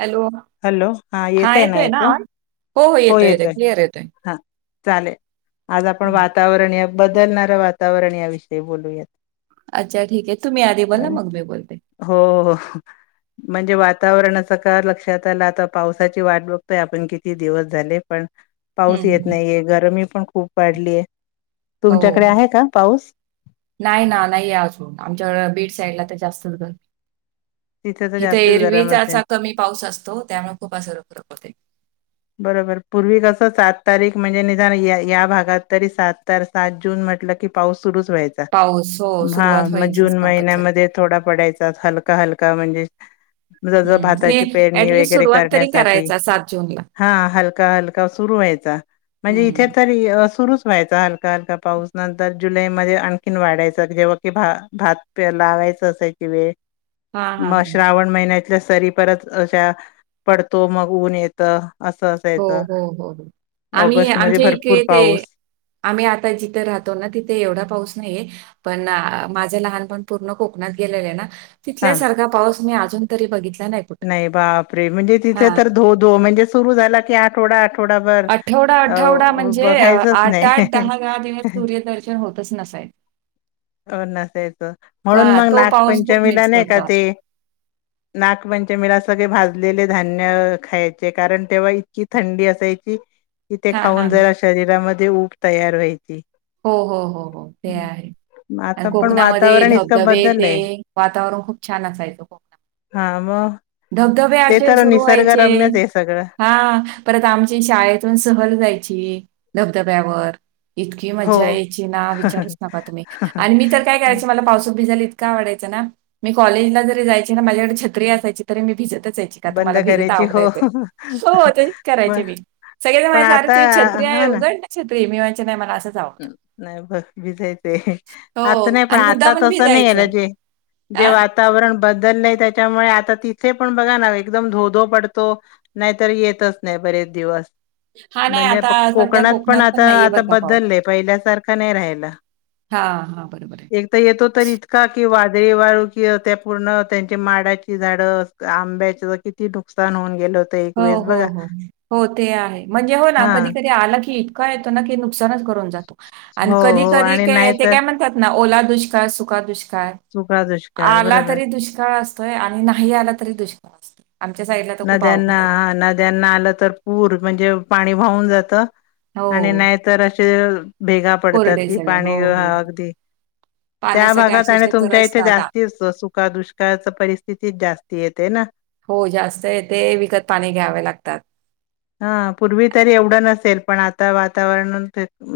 Hello. Hello हा येतय ना ऐको हो येतोय, येतोय. येतय क्लिअर येतोय. हा चालेल. आज आपण हं. वातावरण या बदलणारं वातावरण याविषयी बोलूयात- अच्छा ठीक आहे तुम्ही आधी बला ना चालेल मग मी बोलते. हो म्हणजे वातावरणाच का लक्षात त्याला आता पावसाची वाट बघतोय आपण किती दिवस झाले पण पाऊस हं. येत नाहीये गरमी पण खूप वाढलीय हो. तुमच्याकडे आहे का पाऊस नाही ना नाहीये अजून आमच्या बीड साईडला तर जास्तर. तिथे तर इथे जास्तीच गरम असेल एरवीचाचा कमी पाऊस असतो त्यामुळे खूप सार फरक होते. बरोबर पूर्वी कस सात तारीख म्हणजे निदान या भागात तरी सात तार. सात जून म्हटलं की पाऊस सुरुच व्हायचा पाऊस हो, हा सुरुवात मग व्हायचीच जून कंपल्सरी. महिन्यामध्ये. थोडा पडायचा हलका हलका म्हणजे. ज ज हं. भाताची पेरणी वगैरे करण्यासाठी सात जूनला हा हलका हलका सुरू व्हायचा म्हणजे हं. इथे, तरी सुरूच व्हायचा हलका हलका पाऊस. नंतर जुलैमध्ये आणखीन वाढायचा जेव्हा की भात फेर लावायचं असायची वेळ हां, हां, मग हां. श्रावण महिन्यातल्या सरी परत अशा पडतो. मग ऊन येतं. असं अस हो हो हो हो आम्ही मध्ये आमचे भरपूर इथ ते पाऊस आम्ही आता जिथे राहतो ना. तिथे एवढा पाऊस नाहीये. पण माझं लहानपण पूर्ण कोकणात गेलेले आहे ना. हा तिथल्यासारखा पाऊस मी अजून तरी बघितला नाही. कुठं नाही. बापरे, म्हणजे हा तिथे तर धो धो म्हणजे सुरु झाला की आठवडा आठ वडा भर आठवडा अ आठवडा म्हणजे अ, बघायचच आठ नाही. आठ दहा दहा दिवस सूर्यदर्शन होतच नसायचं हो नसायचं म्हणून का- मग तो पाऊस खूप नागपंचमीला मिस नाही का करतो आपण. ते. नागपंच मिला सगळे भाजलेले धान्य खायचे. कारण, तेव्हा इतकी थंडी असायची. ती ते हा हा खाऊन जरा शरीरामध्ये ऊब तयार व्हायची. हो हो हो हो ते आहे. म आता आणि पण कोकणामध्ये वातावरण इतकं धबधबे ते बदललंय वातावरण खूप छान असायच हो. हा मगं. धबधबे ते तर निसर्गरम्यच आहे सगळं. हा परत आमची शाळेतून सहल जायची धबधब्यावर. हो. मजा यायची ना विचारूच नका तुम्ही आणि मी तर, काय करायचं मला पावसात भिजायला इतक आवडायचं ना. मी कॉलेजला जरी जायची ना. माझ्याकडे छत्री असायची तरी मी भिजतच यायची. बंद मला भिजत करायची हो आवडायचं सो ते करायचे पण मी. सगळे जण पण म्हणायचे अरे आता तुझी छत्री आहे उघड ना छत्री मी म्हणायचे नाही मला असंच आवडतं." नाही ब भिजयचंय आता हो नाही पण आणि आता मुद्दामून तसं नाही आहे ना भिजायचं. जे जे हां, वातावरण बदललं त्याच्यामुळे, आता तिथे पण बघा ना एकदम धोधो पडतो. नाहीतर येतच नाही बरेच दिवस. हां, नाही म्हणजे आता सध्या कोकणात पण आता नाहीये आता बरं का पाऊस. बदलले. पहिल्या सारखा नाही राहिला. हां, हां, बरोबर आहे. एक येतो तर इतका कि वादळी वाळू कि त्या पूर्ण त्यांचे माडाची झाडं आंब्याच किती नुकसान होऊन गेल होत. हो हो हो हो ते आहे म्हणजे हो ना हा कधी कधी आला की इतका येतो ना की, नुक सानच करून जातो. आणि हो कधी हो कधी आणि काय नाही ते तर काय म्हणतात ना ओला दुष्काळ, सुखा दुष्काळ सुका दुष्काळ आला बरोबर तरी दुष्काळ असतोय. आणि नाही आला तरी दुष्काळ असतोय. आमच्या साईडला तर खूप नद्यांना अवघड आहे. हा नद्यांना आलं तर पूर म्हणजे पाणी वाहून जात. आणि हो, नाहीतर असे भेगा पडतात कोरडे कि सगळे. हो, पाणी हो. अगदी त्या पाण्यासाठी भागात आणि अक्षरशः तुमच्या इथे तरसतात. जास्ती सुख दुष्काळाच परिस्थितीच जास्ती येते ना. हो जास्त येते विकत पाणी घ्यावे लागतात. हा पूर्वी तरी एवढं नसेल. पण आता वातावरण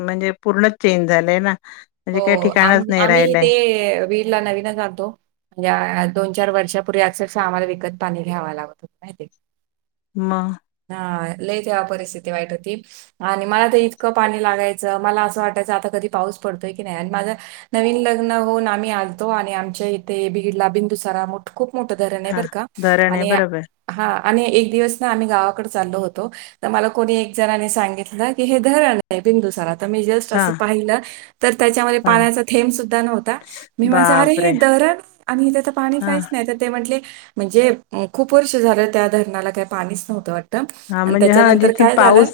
म्हणजे पूर्णच चेंज झालंय ना. हो म्हणजे काही आम ठिकाणच नाही आम्ही राहिलंय ते वि ला नवीनच आणतो. म्हणजे दोन चार वर्षापूर्वी सामान अक्षरशः आम्हाला विकत पाणी घ्याव लागत. माहिती म हा लय तेव्हा परिस्थिती वाईट होती. आणि मला तर इतक पाणी लागायच मला अस वाटायच आता कधी पाऊस पडतोय की नाही आणि माझा नवीन लग्न होऊन आम्ही आलतो आणि आमच्या इथे बिडला बिंदुसारा मोठ खूप मोठ धरण आहे हा बर का धरण आहे आणि बरोबर हा आणि एक दिवस ना आम्ही गावाकडे चालो होतो. तर मला कोणी एक जणनी सांगितलं की हे धरण आहे बिंदुसारा तर मी जस्ट हा अस पाहिल तर त्याच्यामध्ये हा पाण्याचा थेंब सुद्धा नव्हता. मी माझा अरे हे बापरे धरण आणि इथ तर पाणी हा काहीच नाही. ते म्हट म्हणजे खूप वर्ष झाल त्या धरणाला त्यात पाणीच नव्हत वा हा म्हणजे हा जिथून पाऊस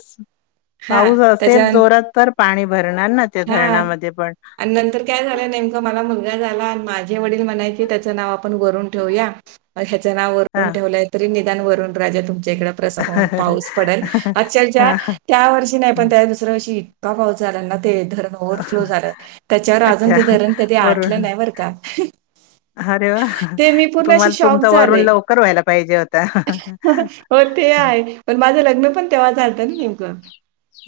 हां, पाऊस असेल त्याच्यानंतर जोरात तर पाणी भरणार ना ते हां. धरणामध्ये पण, आणि नंतर काय झाल नेमक मला मुलगा झाला आणि माझे वडील म्हणायचे त्याच नाव आपण वरून ठेवूया. ग ह्याच नाव हा वरून ठेवलय तरी निदान वरून राजा तुमच्या इकड प्रसन्न होऊन पाऊस पडल. अक्षरक्ष हा त्या वर्षी नाही पण त्या दुसऱ्या वर्षी- इतका पाऊस झाला ना ते धरण ओ्हरफ्लो झाल त्याच्यावर अजून अच्छा ते धरण कधी आटल वरून नाही बर का. अरे वा! ते मी पूर्ण अशी तुम्हाला शॉक तुमचा वरुून झाले. लवकर व्हायला पाहिजे होता. हो ते आहे, पण माझ लग्न पण तेव्हा झालत ना नेमक.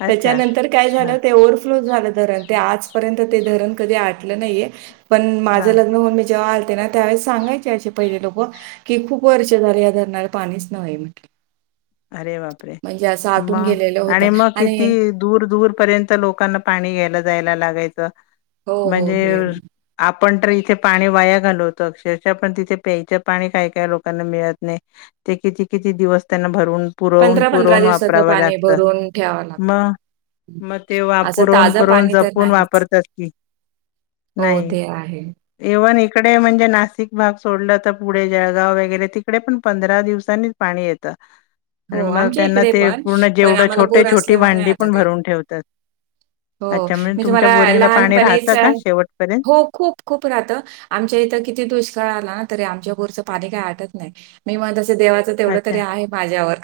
अच्छा त्याच्यानंतर काय झाल हा ते ओ्हफ्लो झाल धरण. ते आजपर्यंत ते धरण कधी आटल नाहीये पण माझ हा लग्न म्हून मी जेव्हा आल ते ना त्यावेळेस सांगायचे असे पहिले लोक की खूप वर्ष झाले या धरणा ला पाणीच नव् म्हट अरे बापरे! आटून मग गेलेलं आणि होतं मग आणि किती दूर दूर पर्यंत लोकांना पाणी घ्यायला जायला लागायच हो हो म्हणजे ते आपण ड्रिल चे पाणी वाया घालवतो अक्षरशः पण तिथे प्यायच पाणी काही काय लोकांना मिळत नाही. ते किती किती दिवस त्यांना भरून पुरवून पंधरा पंधरा पुरवून दिवसाचं वापराव पाणी लागत भरून ठेवावं लागतं. मग मग ते वा असं पुरवून ताजं पुरवून पाणी तर जपून नाहीच वापरतात क हो ते आहे. इव्हन इकडे म्हणजे नाशिक भाग सोडला तर पुढे जळगाव वगैरे तिकडे पण पंधरा दिवसांनी पाणी येत. हो आमच्या इकडे पण, पण जेवढं आम्हाला छोटे बोर छोटी असल्यामुळे भांडी आता पण काय नाही. भरून ठेवतात हो अच्छा म्हणजे मी तुमच्या तुम्हाला बोरिंगला पाणी लहानपणीच राहतं का शेवटपर्यंत हो खूप. खूप राहत आमच्या इथ किती दुष्काळ आला ना तरी आमच्या बोरच पाणी काही आटत नाही. मी मग तस देवाच तेवढ अच्छा तरी आहे माझ्यावर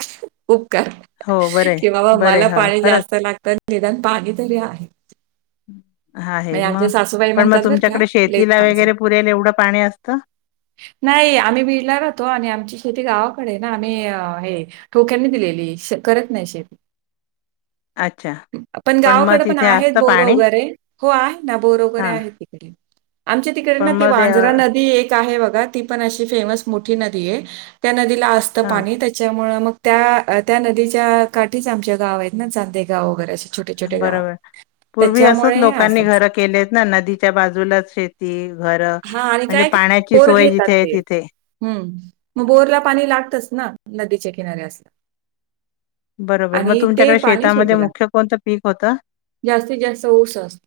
उपकार हो बरं आहे कि बाबा बरं मला आहे हो पाणी खरंच जास्त लागत निदान पाणी तरी आहे. [inaudible] हा आहे म्हणजे मग आमच्या सासूबाई पण मग म्हणतात बरं का तुमच्याकडे लेच शेतीला पाहिजे वगैरे पुरेल एवढ पाणी असत. नाही आम्ही बीडला राहतो आणि आमची शेती गावाकडे ना आम्ही हे ठोक्यांनी दिलेली श करत नाही शेती. अच्छा. पण मग गावाकडे तिथे आहेत असत बोर पाणी. वगैरे हो आहे ना बोर वैगरे हां आहे तिकडे. आमच्या तिकडे ना पण ती मग ते अ, वांजरा नदी एक आहे बगा, ती पण अशी फेमस मोठी नदी आहे त्या नदीला असत हां पाणी. त्याच्यामुळे मग त्या त्या नदीच्या काठीच आमच्या गाव आहेत ना चांदे गाव वगैरे असे. छोटे छोटे गाव आहेत. बरोबर, पूर्वी असंच त्याच्यामुळे लोकांनी असं घरं केलेत ना नदीच्या बाजूलाच शेत ती घर हां आणि म्हणजे पाण्याची सोय जिथे आहे तिथे. हम्म, मग बोरला पाणी लागतच ना नदीच्या किनाऱ्या अस. बरोबर, मग ते तुमच्याकडे पाणी शेतामध्ये शेतीला मुख्य कोणतं पीक होतं? जास्तीत जास्त ऊस असतो.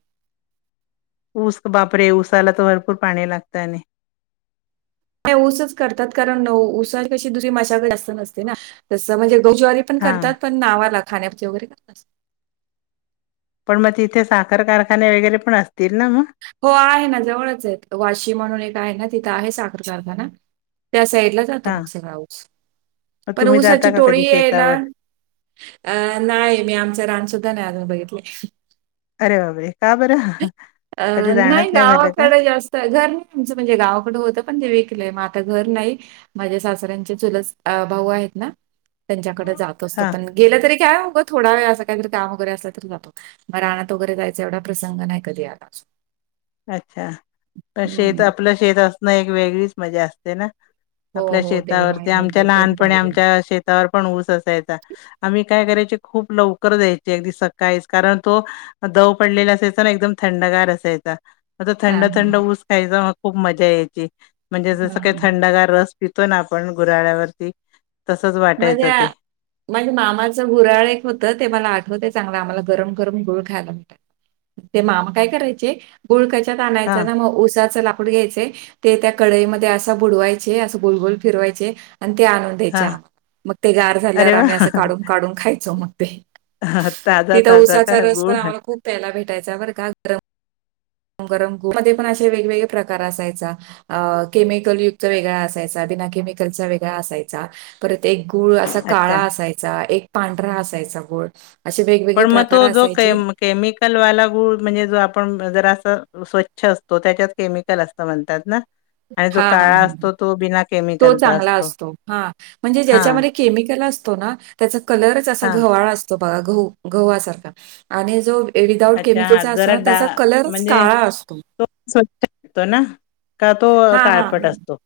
ऊस, बापरे ऊसाला तर भरपूर पाणी लागतं आणि ऊसच करतात कारण ऊसा शीवाय दुसरी माशागद जास्त नसते ना तस म्हणजे गहु, ज्वारी पण हां करतात पण नावाला खाण्या पुरती वगैरे करतात. पण मग तिथे साखर कारखाने वगैरे पण असतील ना मग? हो आहे ना जवळच आहेत वाशी म्हणून एक आहे ना तिथं आहे साखर कारखाना. त्या साईडला जातो हां मग सगळा ऊस मग पण तुम्ही ऊसाची जाता का टोळी कधी यायला शेतावर अं नाही मी आमच रानसुद्धा नाही अजून बघितले. अरे बापरे का बर? अ नाही गावाकडे जास्त घर नाही आमचं म्हणजे गावाकडे होतं पण ते विकलंय मग आता घर नाही माझ्या सासऱ्यांचे चुल भाऊ आहेत ना त्यांच्याकडे जात असतो हा पण गेलं तरी काय होग थोडा वेळ असं काही काम वगैरे असलं तर जातो मग आत वगैरे जायचं एवढा प्रसंग नाही कधी आला. अच्छा शेत हं. आपलं शेत असणं एक वेगळीच मजा अस ते ना हो, आपल्या हो. तेवढं शेतावरती आहे बरं आमच्या का. तेच लहानपणी पाहिजे. आमच्या शेतावर पण ऊस असायचा. आम्ही काय करायचे खूप लवकर जायचे अगदी सकाळीच कारण तो दव पडलेला असायचा ना एकदम थंडगार असायचा. आता थंड, हां, हां. थंड ऊस खायचा खूप मजा यायची म्हणजे जसं हां, काही हां. थंडगार रस पितो ना आपण गुऱ्हाळ्यावरती मजा माझे मामाचं घुराळ एक होतं ते मला आठवते चांगलं आम्हाला गरम, गरम गुळ खायला भेटायचं. ते मामा काय करायचे गुळकाच्यात आणायच हा ना मग उसाच ला गुळ घ्यायचे ते त्या कडईमध्ये असं बुडवायचे असा गोलगोल फिरवायचे आणि ते आणुन ते हा च्या मग ते गार झाल्यावर अरे वा आम्ही असं काढून, काढून खायचो मग ते ताजा तिथं ताजा का ऊसाचा रस पण गुळ आम्हाला खूप प्यायला भेटायचा बर का गरम गरम गुळ मध्ये पण असे वेगवेगळे प्रकार असायचा अ केमिकलयुक्त वेगळा असायचा बिनाकेमिकलचा वेगळा असायचा परत एक गूळ असा अच्छा काळा असायचा एक पांढरा असायचा गूळ असे वेगवेगळे प्रकार असायचे. केमिकल वाला गूळ म्हणजे जो आपण जरा असं स्वच्छ असतो त्याच्यात केमिकल असं म्हणतात ना? आणि जो हां, हां, काळा हां. असतो तो बिना तो केमिकलचा चांगला असतो हा. म्हणजे हां ज्याच्यामध्ये केमिकल असतो ना त्याचा कलरच असा हां घव्हाळ अस तो बघा गहु गव्हा सारखा आणि जो ते विदाऊट अच्छा हां केमिकलचा असतो जरा ना डा त्याचा कलरच म्हणजे काळा असतो. तो स्वच्छ असतो ना? का तो हा हा काळपट हा असतो?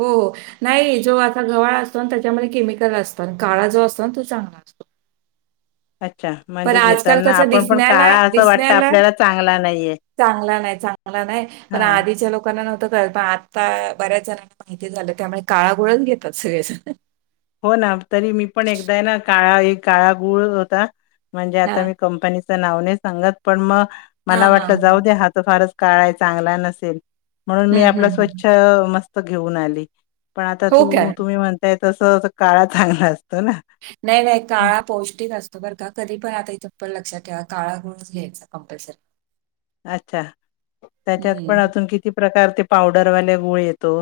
हो. नाही जो आता गव्हाळा असतो ना त्याच्यामध्ये केमिकल असतं काळा जो असतो ना तो चांगला असतो. अच्छा पण म्हणजे आजकाल घेताना कसं आपण पण दिसण्याला काळा असं वाटत दिसण्याला आपल्याला चांगला नाहीये. चांगला नाही, चांगला नाही पण हां आधीच्या लोकांना नव्हतं कळत आता बऱ्याच जणांना माहिती झालं त्यामुळे काळा गोळच घेतात सगळे जण. हो ना तरी मी पण एकदा आहे ना काळा एक काळा गूळ होता म्हणजे आता हां. मी कंपनीच नाव नाही सांंगत पण म हां, मला वाटल हां. जाउदे हा तर फारच काळा चांगला नसेल म्हणून मी हं, आपला हं, हं. स्वच्छ मस्त घेऊन आली पण आता हो का? तू तुम्ही म्हणताय तस काळा चांगला असतो ना नाही नाही हं, काळा पौष्टिक असतो बरं का कधी पण आता इथुन पुढे लक्षात ठेवा काळा गुळच घ्यायचा कंपलसरी [unintelligible] अच्छा त्याच्यात पण हं. अजून किती प्रकार ते पावडरवाले गुळ येतो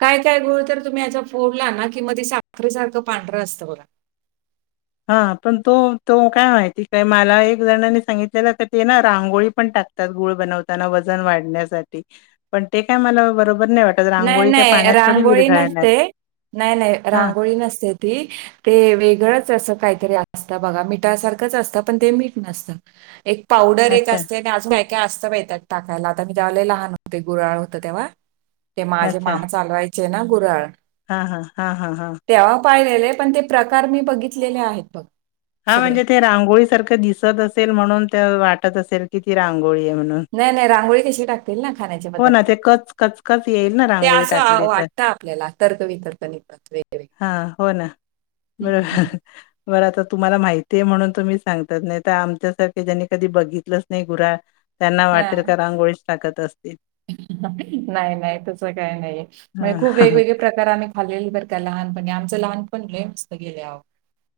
काय काय गुळ तर तुम्ही याचा फोडला ना की मधी साखरी सारखं पांढरं असतं बघा हा पण तो तो काय माहिती काय मला एक जणानी सांगितलेलं तर ते ना रांगोळी पण टाक तर गुळ बनवताना वजन वाढण्यासाठी पण ते काय मला बरोबर नाही वाटत नाही, रांगोळी काय नाही पाण्यात थोडी रांगोळी विरघळणार. नसते नाही, नाही हां, रांगोळी नसते ती ते वेगळंच असं काहीतरी असतं बघा मिठासारखंच असतं पण ते मीठ नसतं एक पावडर एक अच्छा, असते आणि अजून काय, काय असतं बाई त्यात टाकायला आता मी तेव्हा लहान होते गुऱ्हाळ होत तेव्हा ते माझे मामा चालवायचे ना गुऱ्हाळ हा, हा, हा, हा, हा तेव्हा पाहिलेले पण ते प्रकार मी बघितलेले आहेत बघ हा सगळे. म्हणजे ते रांगोळी सारखं दिसत असेल म्हणून ते वाटत असेल की ती रांगोळी आहे म्हणून नाही, नाही रांगोळी कशी टाकतील ना खाण्याच्या हो ना, पदार्थात ते कच कचकच येईल ना ते रांगोळी आसं टाकली वाट तर. त आपल्याला तर्कवितर्क निघतात वेगवेगळे हा हो ना बरोबर मला तर तुम्हाला माहितीये आहे म्हणून तुम्ही सांगतात नाही तर आमच्यासारखे ज्यांनी कधी बघितलंच नाही गुराळ त्यांना वाटल हां. का रांगोळीच टाकत असतील नाही, नाही तस काय नाही म्हणजे खूप हा, वेगवेगळे प्रकाराने खाल्लेलं बरं काय लहानपणी आमचं लहानपण लय मस्त गेलय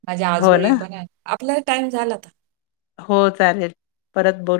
माझ्या आजोळी पण आहे ना आपला टाइम झाला ताई हो चालेल परत बोलू